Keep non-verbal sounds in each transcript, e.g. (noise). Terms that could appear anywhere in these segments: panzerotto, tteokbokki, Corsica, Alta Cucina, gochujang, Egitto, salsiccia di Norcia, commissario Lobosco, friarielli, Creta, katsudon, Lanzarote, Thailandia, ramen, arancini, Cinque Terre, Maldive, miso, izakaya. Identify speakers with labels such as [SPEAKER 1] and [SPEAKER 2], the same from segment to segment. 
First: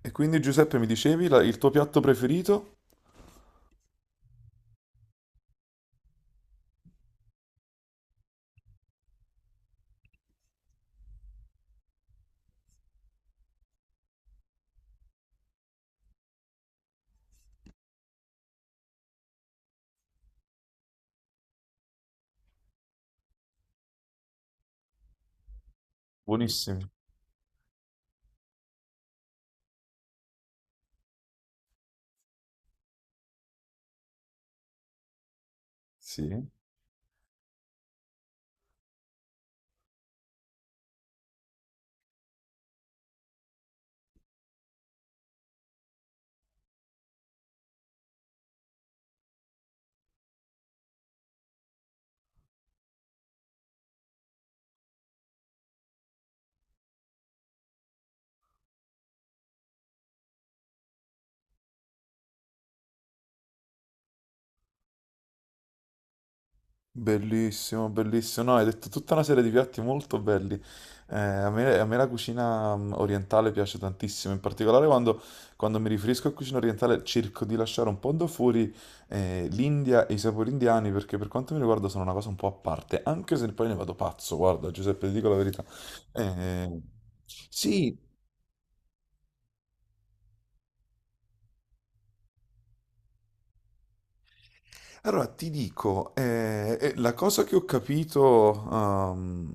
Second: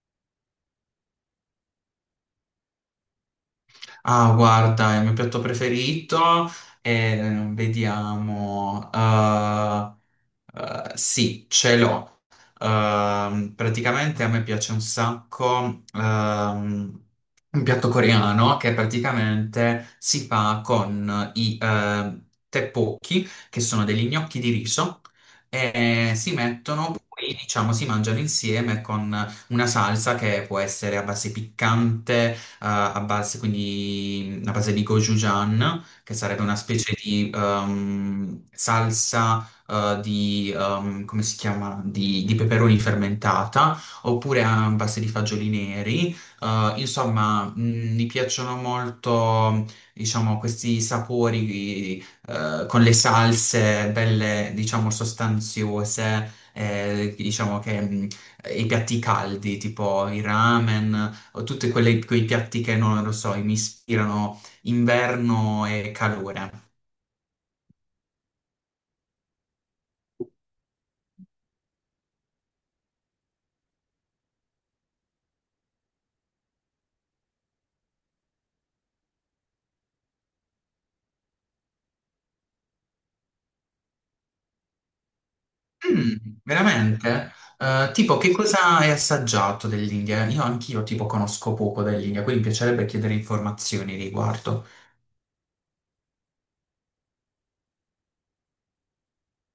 [SPEAKER 1] E quindi Giuseppe mi dicevi il tuo piatto preferito?
[SPEAKER 2] Ah, guarda, il mio piatto preferito è, vediamo, sì, ce l'ho. Praticamente a me piace un sacco un piatto coreano che praticamente si fa con i tteokbokki, che sono degli gnocchi di riso, e si
[SPEAKER 1] Buonissimi,
[SPEAKER 2] mettono poi, diciamo, si mangiano insieme con una salsa che può essere a base piccante, a base, quindi a base di gochujang, che sarebbe
[SPEAKER 1] sì.
[SPEAKER 2] una specie di salsa di, come si chiama? Di peperoni fermentata, oppure ambas di fagioli neri. Insomma, mi piacciono molto, diciamo, questi sapori, con le salse belle, diciamo, sostanziose. Eh, diciamo che i piatti caldi, tipo i ramen, o tutti quei piatti che non lo so, mi ispirano inverno e calore.
[SPEAKER 1] Bellissimo, bellissimo. No, hai detto tutta una serie di piatti molto belli. A me, la cucina orientale piace tantissimo, in particolare quando mi riferisco a cucina orientale cerco di lasciare un po' da fuori l'India e i sapori indiani perché per quanto mi riguarda sono una cosa un po' a parte, anche se poi ne vado pazzo, guarda Giuseppe, ti dico la verità.
[SPEAKER 2] Mm,
[SPEAKER 1] Eh,
[SPEAKER 2] veramente?
[SPEAKER 1] sì.
[SPEAKER 2] Tipo, che cosa hai assaggiato dell'India? Io anch'io tipo conosco poco dell'India, quindi mi piacerebbe chiedere informazioni riguardo.
[SPEAKER 1] Allora ti dico, la cosa che ho capito ehm,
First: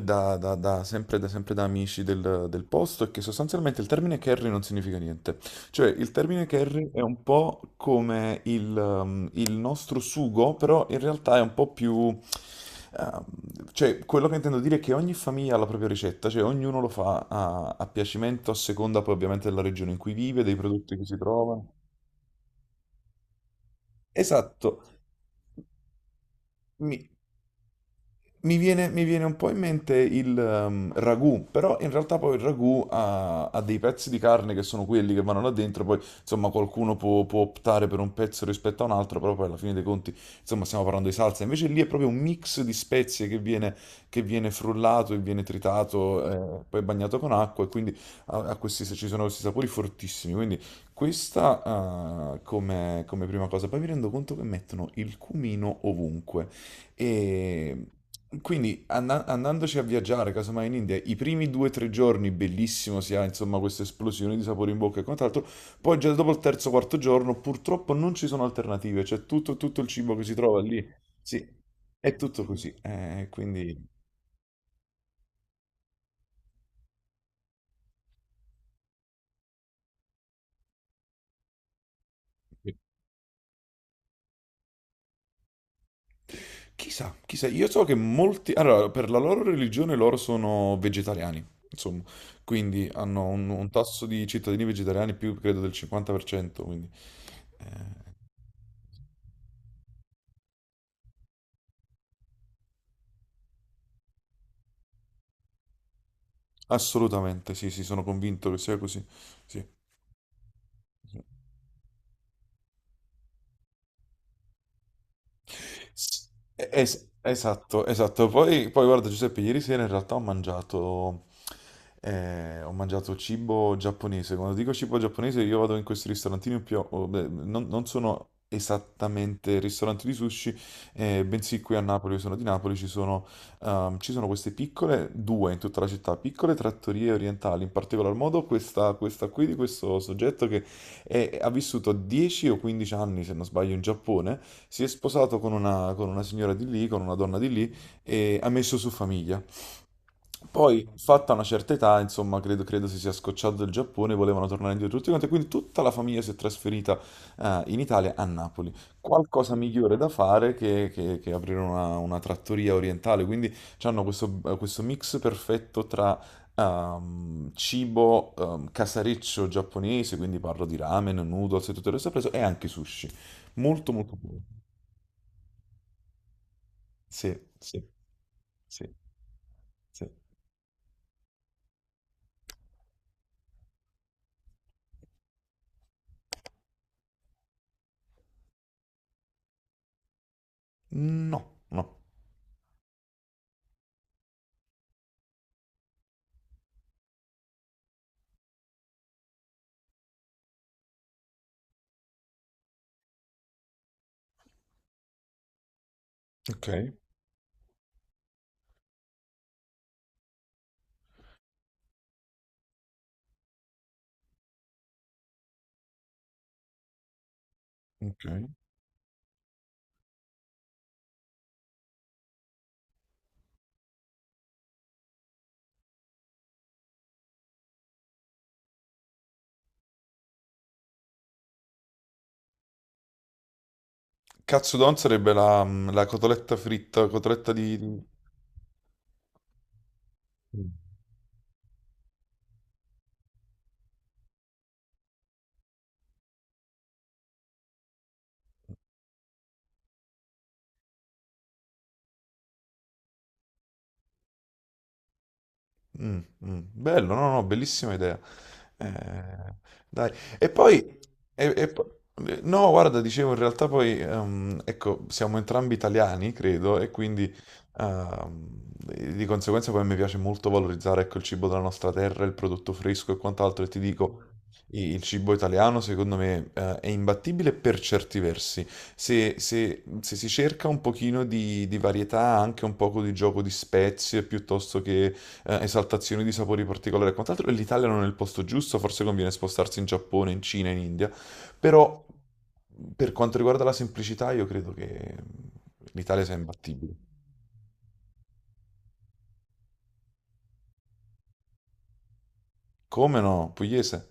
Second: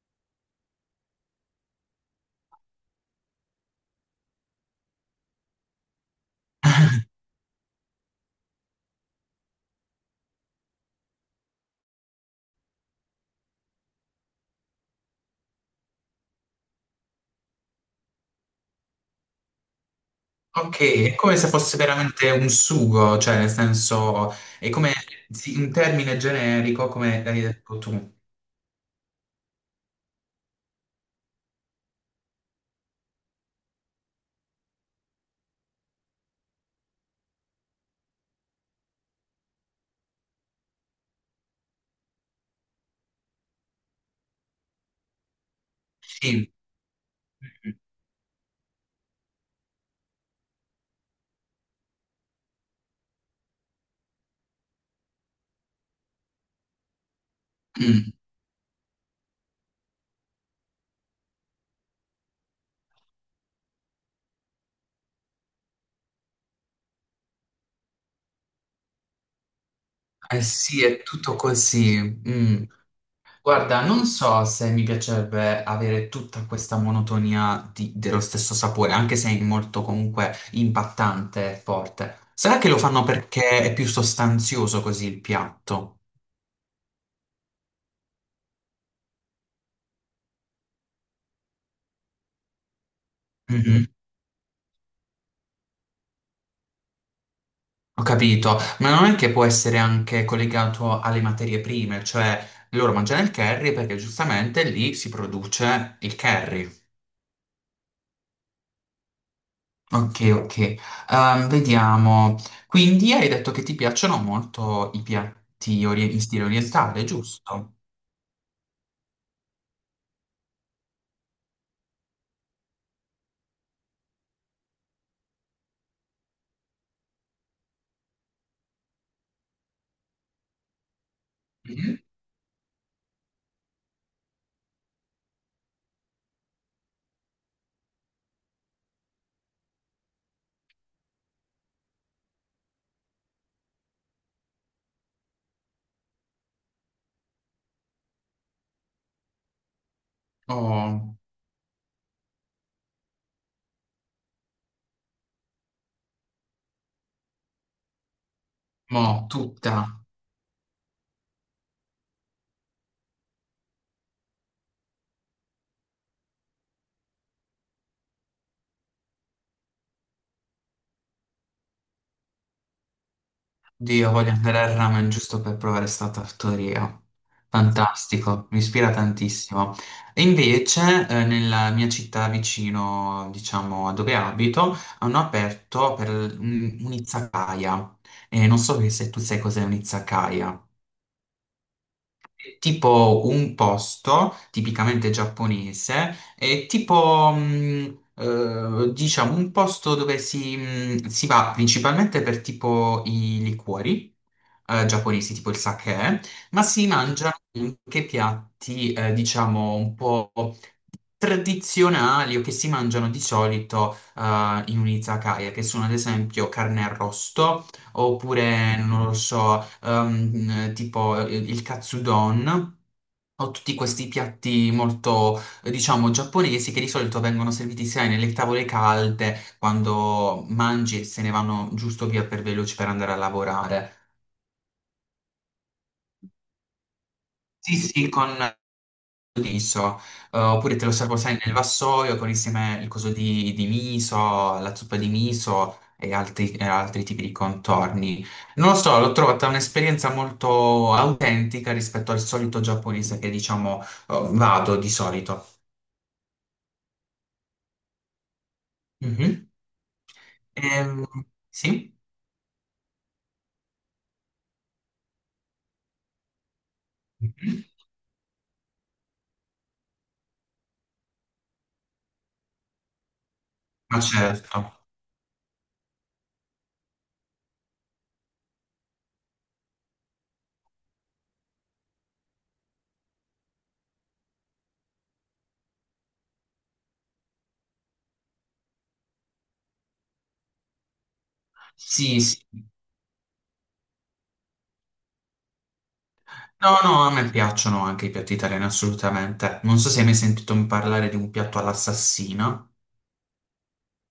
[SPEAKER 1] da, da- da- sempre, da, sempre da amici del posto è che sostanzialmente il termine carry non significa niente. Cioè, il termine carry è un po' come il nostro sugo, però in realtà è un po' più, ehm, cioè, quello che intendo dire è che ogni famiglia ha la propria ricetta, cioè ognuno lo fa a piacimento, a seconda poi ovviamente della regione in cui vive, dei
[SPEAKER 2] Ok,
[SPEAKER 1] prodotti che
[SPEAKER 2] è
[SPEAKER 1] si
[SPEAKER 2] come se
[SPEAKER 1] trovano.
[SPEAKER 2] fosse veramente un sugo, cioè nel senso, è
[SPEAKER 1] Esatto.
[SPEAKER 2] come sì, un termine generico,
[SPEAKER 1] Mi-
[SPEAKER 2] come hai detto tu.
[SPEAKER 1] mi viene un po' in mente il ragù, però in realtà poi il ragù ha dei pezzi di carne che sono quelli che vanno là dentro, poi insomma qualcuno può optare per un pezzo rispetto a un altro, però poi alla fine dei conti insomma stiamo parlando di salsa, invece lì è proprio un mix di spezie che viene frullato e viene
[SPEAKER 2] Sì.
[SPEAKER 1] tritato, poi bagnato con acqua e quindi ci sono questi sapori fortissimi, quindi questa come prima cosa, poi mi rendo conto che mettono il cumino ovunque. E
[SPEAKER 2] Mm,
[SPEAKER 1] quindi andandoci a viaggiare, casomai in India, i primi due o tre giorni bellissimo, si ha insomma questa esplosione di sapore in bocca e quant'altro, poi già dopo il terzo o quarto giorno purtroppo non ci sono alternative, cioè tutto il cibo che si
[SPEAKER 2] eh
[SPEAKER 1] trova
[SPEAKER 2] sì,
[SPEAKER 1] lì,
[SPEAKER 2] è tutto
[SPEAKER 1] sì,
[SPEAKER 2] così.
[SPEAKER 1] è tutto
[SPEAKER 2] Mm.
[SPEAKER 1] così, quindi.
[SPEAKER 2] Guarda, non so se mi piacerebbe avere tutta questa monotonia di- dello stesso sapore, anche se è molto comunque impattante e forte. Sarà che lo fanno perché è più sostanzioso così il piatto?
[SPEAKER 1] Chissà, chissà, io so che molti. Allora, per la loro religione loro sono vegetariani, insomma, quindi hanno un
[SPEAKER 2] Mhm.
[SPEAKER 1] tasso di cittadini vegetariani più, credo, del 50%, quindi. eh,
[SPEAKER 2] Ho capito, ma non è che può essere anche collegato alle materie prime, cioè loro mangiano il curry perché giustamente lì si produce il curry.
[SPEAKER 1] Assolutamente, sì, sì, sono convinto che sia così. Sì.
[SPEAKER 2] Ok, ok.
[SPEAKER 1] Sì.
[SPEAKER 2] Vediamo. Quindi hai detto che ti piacciono molto i piatti ori- in
[SPEAKER 1] S-
[SPEAKER 2] stile orientale,
[SPEAKER 1] es-
[SPEAKER 2] giusto?
[SPEAKER 1] esatto, esatto. Poi guarda Giuseppe, ieri sera in realtà ho mangiato cibo giapponese. Quando dico cibo giapponese io vado in questi ristorantini più, beh, non sono esattamente ristoranti di sushi, bensì qui a
[SPEAKER 2] Mhm.
[SPEAKER 1] Napoli, io sono di Napoli, ci sono queste piccole, due in tutta la città, piccole trattorie orientali, in particolar modo questa qui di questo soggetto che ha vissuto 10 o 15 anni, se non sbaglio, in Giappone, si è sposato con una signora di lì, con una donna di lì e ha messo su famiglia. Poi,
[SPEAKER 2] Oh,
[SPEAKER 1] fatta una certa età, insomma, credo si sia scocciato del Giappone, volevano tornare indietro tutti quanti, quindi tutta la famiglia si è trasferita in Italia, a Napoli.
[SPEAKER 2] mo,
[SPEAKER 1] Qualcosa
[SPEAKER 2] tutta.
[SPEAKER 1] migliore da fare che aprire una trattoria orientale, quindi hanno questo mix perfetto tra cibo casareccio giapponese, quindi parlo di ramen, noodles e tutto il resto preso, e anche sushi. Molto,
[SPEAKER 2] Dio,
[SPEAKER 1] molto
[SPEAKER 2] voglio
[SPEAKER 1] buono.
[SPEAKER 2] andare al ramen giusto per provare sta tartaria.
[SPEAKER 1] Sì, sì,
[SPEAKER 2] Fantastico, mi ispira
[SPEAKER 1] sì,
[SPEAKER 2] tantissimo.
[SPEAKER 1] sì.
[SPEAKER 2] E invece, nella mia città vicino, diciamo, a dove abito, hanno aperto per un- un'izakaya. E non so se tu sai cos'è un'izakaya.
[SPEAKER 1] No, no.
[SPEAKER 2] Tipo un posto tipicamente giapponese, è tipo diciamo un posto dove si, si va principalmente per tipo i liquori. Eh, giapponesi tipo il sake, ma
[SPEAKER 1] Ok,
[SPEAKER 2] si mangiano anche piatti, diciamo, un po' tradizionali o che si mangiano di solito in un izakaya, che sono ad esempio carne arrosto
[SPEAKER 1] ok.
[SPEAKER 2] oppure non lo so, tipo il katsudon. Ho tutti questi piatti molto, diciamo, giapponesi che di solito vengono serviti sai nelle tavole calde quando mangi e se ne vanno giusto via per veloci per andare a lavorare.
[SPEAKER 1] Katsudon sarebbe la cotoletta fritta, cotoletta
[SPEAKER 2] Sì,
[SPEAKER 1] di...
[SPEAKER 2] sì, con liso,
[SPEAKER 1] di-
[SPEAKER 2] oppure te lo servo, sai, nel vassoio con insieme il coso di miso, la zuppa di miso e altri tipi di contorni. Non lo so, l'ho trovata un'esperienza molto autentica rispetto al solito giapponese che, diciamo, vado di solito.
[SPEAKER 1] Mm, mm. Bello, no, no, bellissima idea.
[SPEAKER 2] Mhm.
[SPEAKER 1] Eh, dai. E poi,
[SPEAKER 2] Ehm,
[SPEAKER 1] e- e
[SPEAKER 2] sì?
[SPEAKER 1] po- no, guarda, dicevo, in realtà poi, ecco, siamo entrambi italiani, credo, e quindi
[SPEAKER 2] Mhm.
[SPEAKER 1] ehm, di conseguenza poi mi piace molto valorizzare, ecco, il cibo della nostra terra, il prodotto fresco e quant'altro. E ti
[SPEAKER 2] Ma
[SPEAKER 1] dico,
[SPEAKER 2] certo.
[SPEAKER 1] il cibo italiano, secondo me, è imbattibile per certi versi. Se si cerca un pochino di varietà, anche un poco di gioco di spezie, piuttosto che esaltazioni di sapori particolari e quant'altro, e l'Italia non è il posto giusto, forse conviene spostarsi in Giappone, in Cina, in India, però
[SPEAKER 2] Sì, sì.
[SPEAKER 1] per quanto riguarda la semplicità io credo che l'Italia sia
[SPEAKER 2] No,
[SPEAKER 1] imbattibile.
[SPEAKER 2] no, a me piacciono anche i piatti italiani, assolutamente. Non so se hai mai sentito parlare di un piatto all'assassino.
[SPEAKER 1] Come no? Pugliese?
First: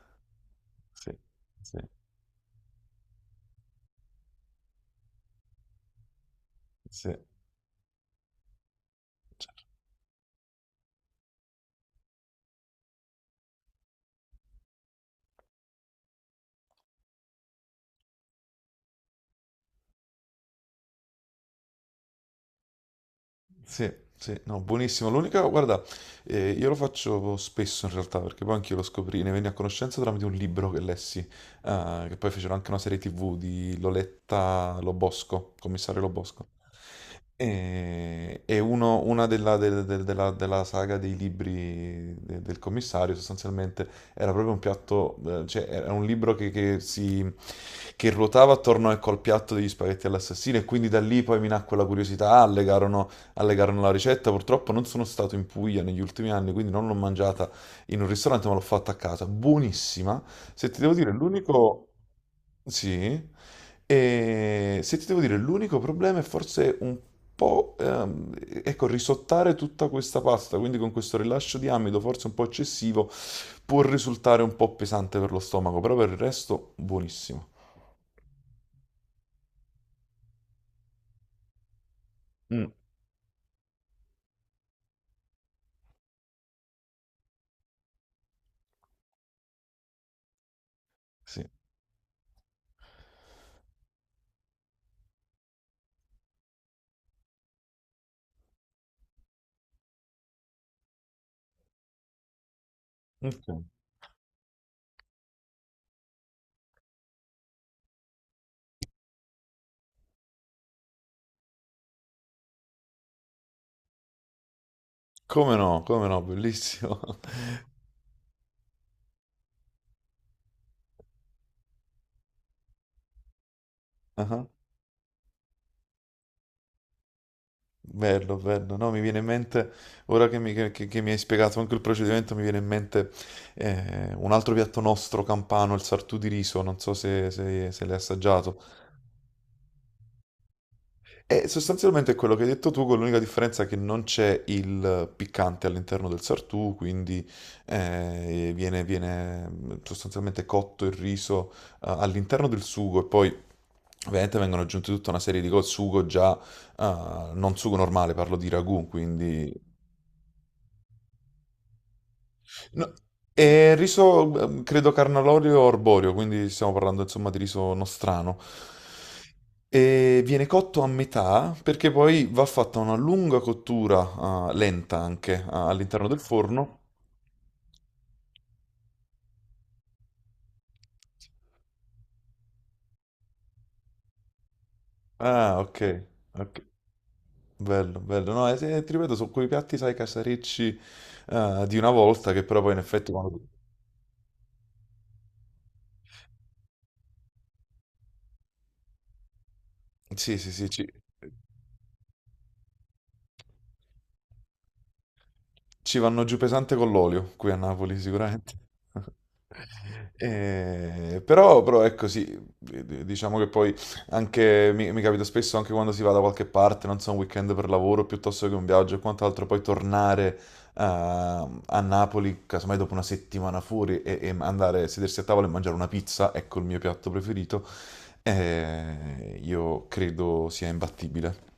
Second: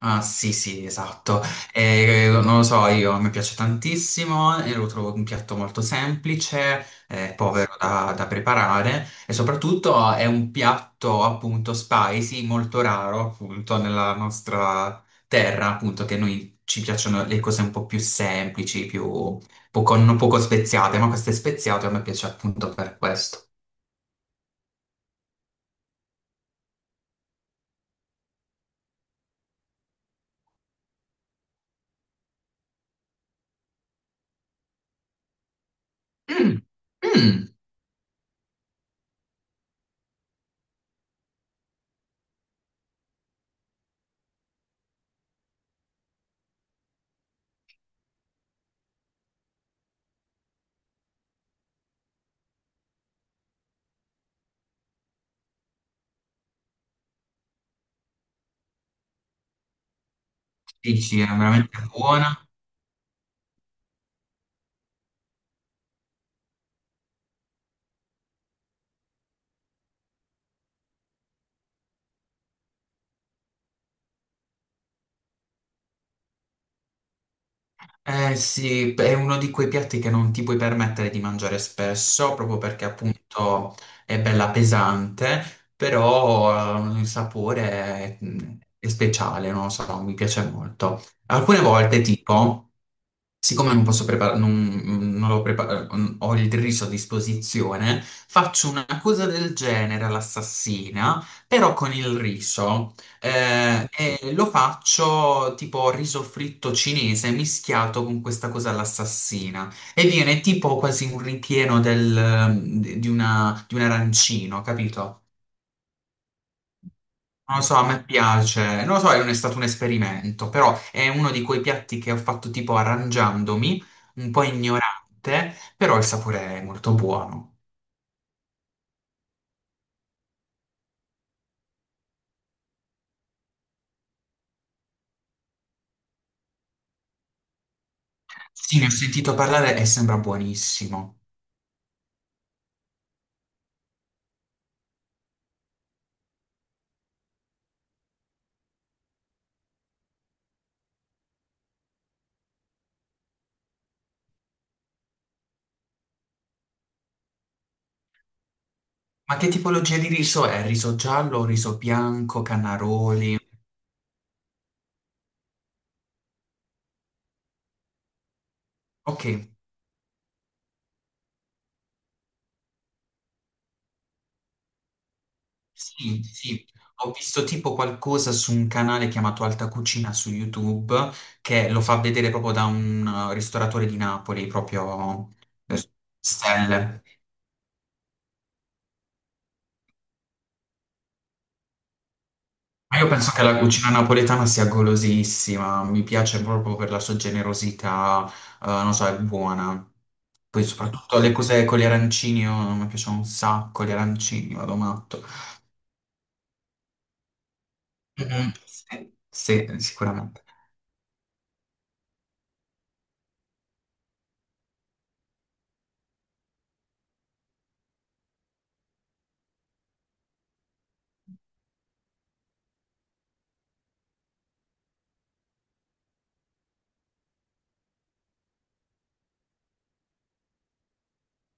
[SPEAKER 2] Ah, sì, sì,
[SPEAKER 1] Sì,
[SPEAKER 2] esatto.
[SPEAKER 1] sì,
[SPEAKER 2] Non lo so, io, a me piace tantissimo, e lo trovo un piatto molto semplice,
[SPEAKER 1] sì.
[SPEAKER 2] povero da, da preparare e soprattutto è un piatto appunto spicy, molto raro appunto nella nostra terra, appunto che noi ci piacciono le cose un po' più semplici, più poco, non poco speziate, ma questo è speziato e a me piace appunto per questo.
[SPEAKER 1] Sì, sì, no, buonissimo. L'unica, guarda, io lo faccio spesso in realtà, perché poi anch'io lo scoprì, ne venni a conoscenza tramite un libro che lessi, che poi fecero anche una serie TV di Loletta Lobosco, commissario Lobosco.
[SPEAKER 2] Mm, mm,
[SPEAKER 1] E una della saga dei libri del commissario sostanzialmente era proprio un piatto, cioè era un libro che ruotava attorno, ecco, al piatto degli spaghetti all'assassino e quindi da lì poi mi nacque la curiosità, legarono alle carne alla ricetta. Purtroppo non sono stato in Puglia negli ultimi anni, quindi non l'ho mangiata in un ristorante, ma l'ho fatta a casa. Buonissima. Se ti devo dire,
[SPEAKER 2] dici, è veramente
[SPEAKER 1] l'unico.
[SPEAKER 2] buona.
[SPEAKER 1] Sì. E se ti devo dire, l'unico problema è forse un po', ecco, risottare tutta questa pasta, quindi con questo rilascio di amido, forse un po' eccessivo, può risultare un po' pesante per lo stomaco, però per il resto buonissimo.
[SPEAKER 2] Eh sì, è uno di quei piatti che non ti puoi permettere di mangiare spesso, proprio
[SPEAKER 1] Mm,
[SPEAKER 2] perché appunto è bella pesante, però il sapore è, mm, è speciale, non lo so, mi piace molto.
[SPEAKER 1] sì.
[SPEAKER 2] Alcune volte, tipo, siccome non posso preparare, non, mm, non l'ho prepar- ho il riso a disposizione, faccio una cosa del genere all'assassina, però con il riso.
[SPEAKER 1] Ok.
[SPEAKER 2] E lo faccio tipo riso fritto cinese mischiato con questa cosa all'assassina. E viene tipo quasi un ripieno del- di una- di un arancino, capito?
[SPEAKER 1] Come no, come no, bellissimo.
[SPEAKER 2] Non lo so, a me piace, non lo so, non è stato un esperimento, però è uno di quei piatti che ho fatto tipo arrangiandomi, un po'
[SPEAKER 1] (laughs)
[SPEAKER 2] ignorante, però il sapore è molto buono.
[SPEAKER 1] Bello, bello. No, mi viene in mente, ora che mi hai spiegato anche il procedimento, mi viene in mente un altro piatto nostro campano, il sartù di riso, non so se l'hai assaggiato.
[SPEAKER 2] Sì, ne ho sentito parlare e sembra buonissimo.
[SPEAKER 1] E sostanzialmente è quello che hai detto tu, con l'unica differenza che non c'è il piccante all'interno del sartù, quindi viene sostanzialmente cotto il riso all'interno del sugo e poi. Ovviamente vengono aggiunte tutta una serie di cose, sugo già, non sugo normale, parlo di ragù,
[SPEAKER 2] Ma che
[SPEAKER 1] quindi.
[SPEAKER 2] tipologia di riso è? Riso giallo, riso bianco,
[SPEAKER 1] No,
[SPEAKER 2] canaroli?
[SPEAKER 1] è riso, credo, carnalorio o arborio, quindi stiamo parlando insomma di riso nostrano.
[SPEAKER 2] Ok,
[SPEAKER 1] E viene cotto a metà perché poi va fatta una lunga cottura, lenta anche, all'interno del
[SPEAKER 2] sì, sì.
[SPEAKER 1] forno.
[SPEAKER 2] Ho visto tipo qualcosa su un canale chiamato Alta Cucina su YouTube che lo fa vedere proprio da un ristoratore di Napoli, proprio
[SPEAKER 1] Ah,
[SPEAKER 2] eh,
[SPEAKER 1] ok, ok.
[SPEAKER 2] stelle.
[SPEAKER 1] Bello, bello. No, sì, ti ripeto, su quei piatti, sai, casarecci di una volta, che però poi in
[SPEAKER 2] Ma io
[SPEAKER 1] effetti
[SPEAKER 2] penso
[SPEAKER 1] quando.
[SPEAKER 2] che la cucina napoletana sia golosissima, mi piace proprio per la sua generosità, non so, è buona.
[SPEAKER 1] Sì, sì,
[SPEAKER 2] Poi
[SPEAKER 1] sì,
[SPEAKER 2] soprattutto le cose con gli arancini, io- mi piacciono un sacco gli arancini, vado matto.
[SPEAKER 1] Ci vanno giù pesante con l'olio, qui a Napoli sicuramente.
[SPEAKER 2] Mhm. Sì,
[SPEAKER 1] (laughs)
[SPEAKER 2] sì, sicuramente.
[SPEAKER 1] Però è così, diciamo che poi anche mi capita spesso anche quando si va da qualche parte, non so, un weekend per lavoro piuttosto che un viaggio e quant'altro, poi tornare a Napoli, casomai dopo una settimana fuori e andare a sedersi a tavola e mangiare una pizza, ecco il mio piatto preferito, io credo sia imbattibile.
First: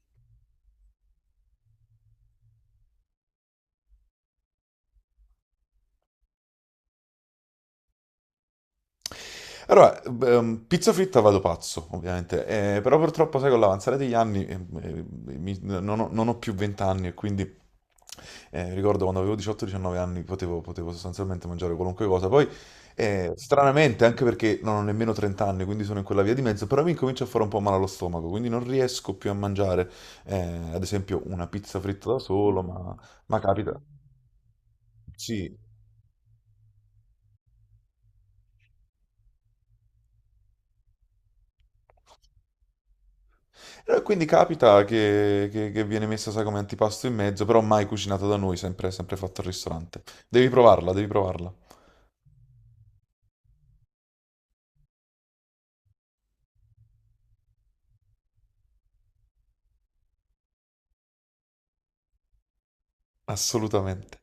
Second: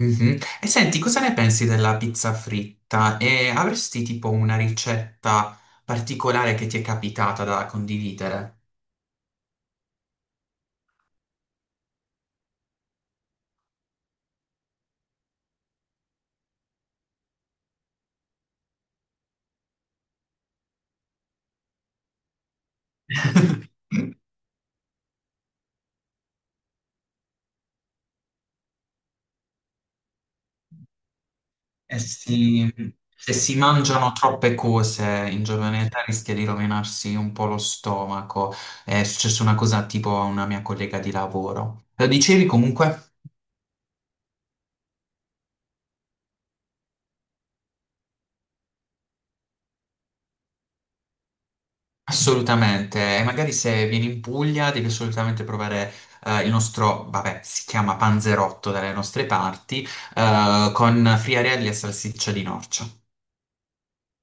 [SPEAKER 2] Mhm. E senti, cosa ne pensi della pizza fritta? E avresti tipo una ricetta particolare che ti è capitata da condividere?
[SPEAKER 1] Allora, pizza fritta vado pazzo, ovviamente, però purtroppo, sai, con l'avanzare degli anni eh, non ho più 20 anni e quindi ricordo quando avevo 18-19 anni potevo sostanzialmente mangiare qualunque cosa. Poi, stranamente,
[SPEAKER 2] (laughs)
[SPEAKER 1] anche perché non ho nemmeno 30 anni, quindi sono in quella via di mezzo, però mi comincia a fare un po' male allo stomaco, quindi non riesco più a mangiare, eh, ad esempio, una pizza
[SPEAKER 2] E
[SPEAKER 1] fritta da solo,
[SPEAKER 2] si-
[SPEAKER 1] ma,
[SPEAKER 2] se
[SPEAKER 1] ma
[SPEAKER 2] si
[SPEAKER 1] capita.
[SPEAKER 2] mangiano troppe cose in
[SPEAKER 1] Sì.
[SPEAKER 2] giovane età rischia di rovinarsi un po' lo stomaco. È successa una cosa tipo a una mia collega di lavoro. Lo dicevi comunque?
[SPEAKER 1] Quindi capita che viene messa, sai, come antipasto in mezzo, però mai cucinato da noi, sempre, sempre fatto al ristorante. Devi provarla, devi provarla.
[SPEAKER 2] Assolutamente. E magari se vieni in Puglia devi assolutamente provare il nostro, vabbè, si chiama panzerotto dalle nostre parti, con friarielli e salsiccia di Norcia.
[SPEAKER 1] Assolutamente.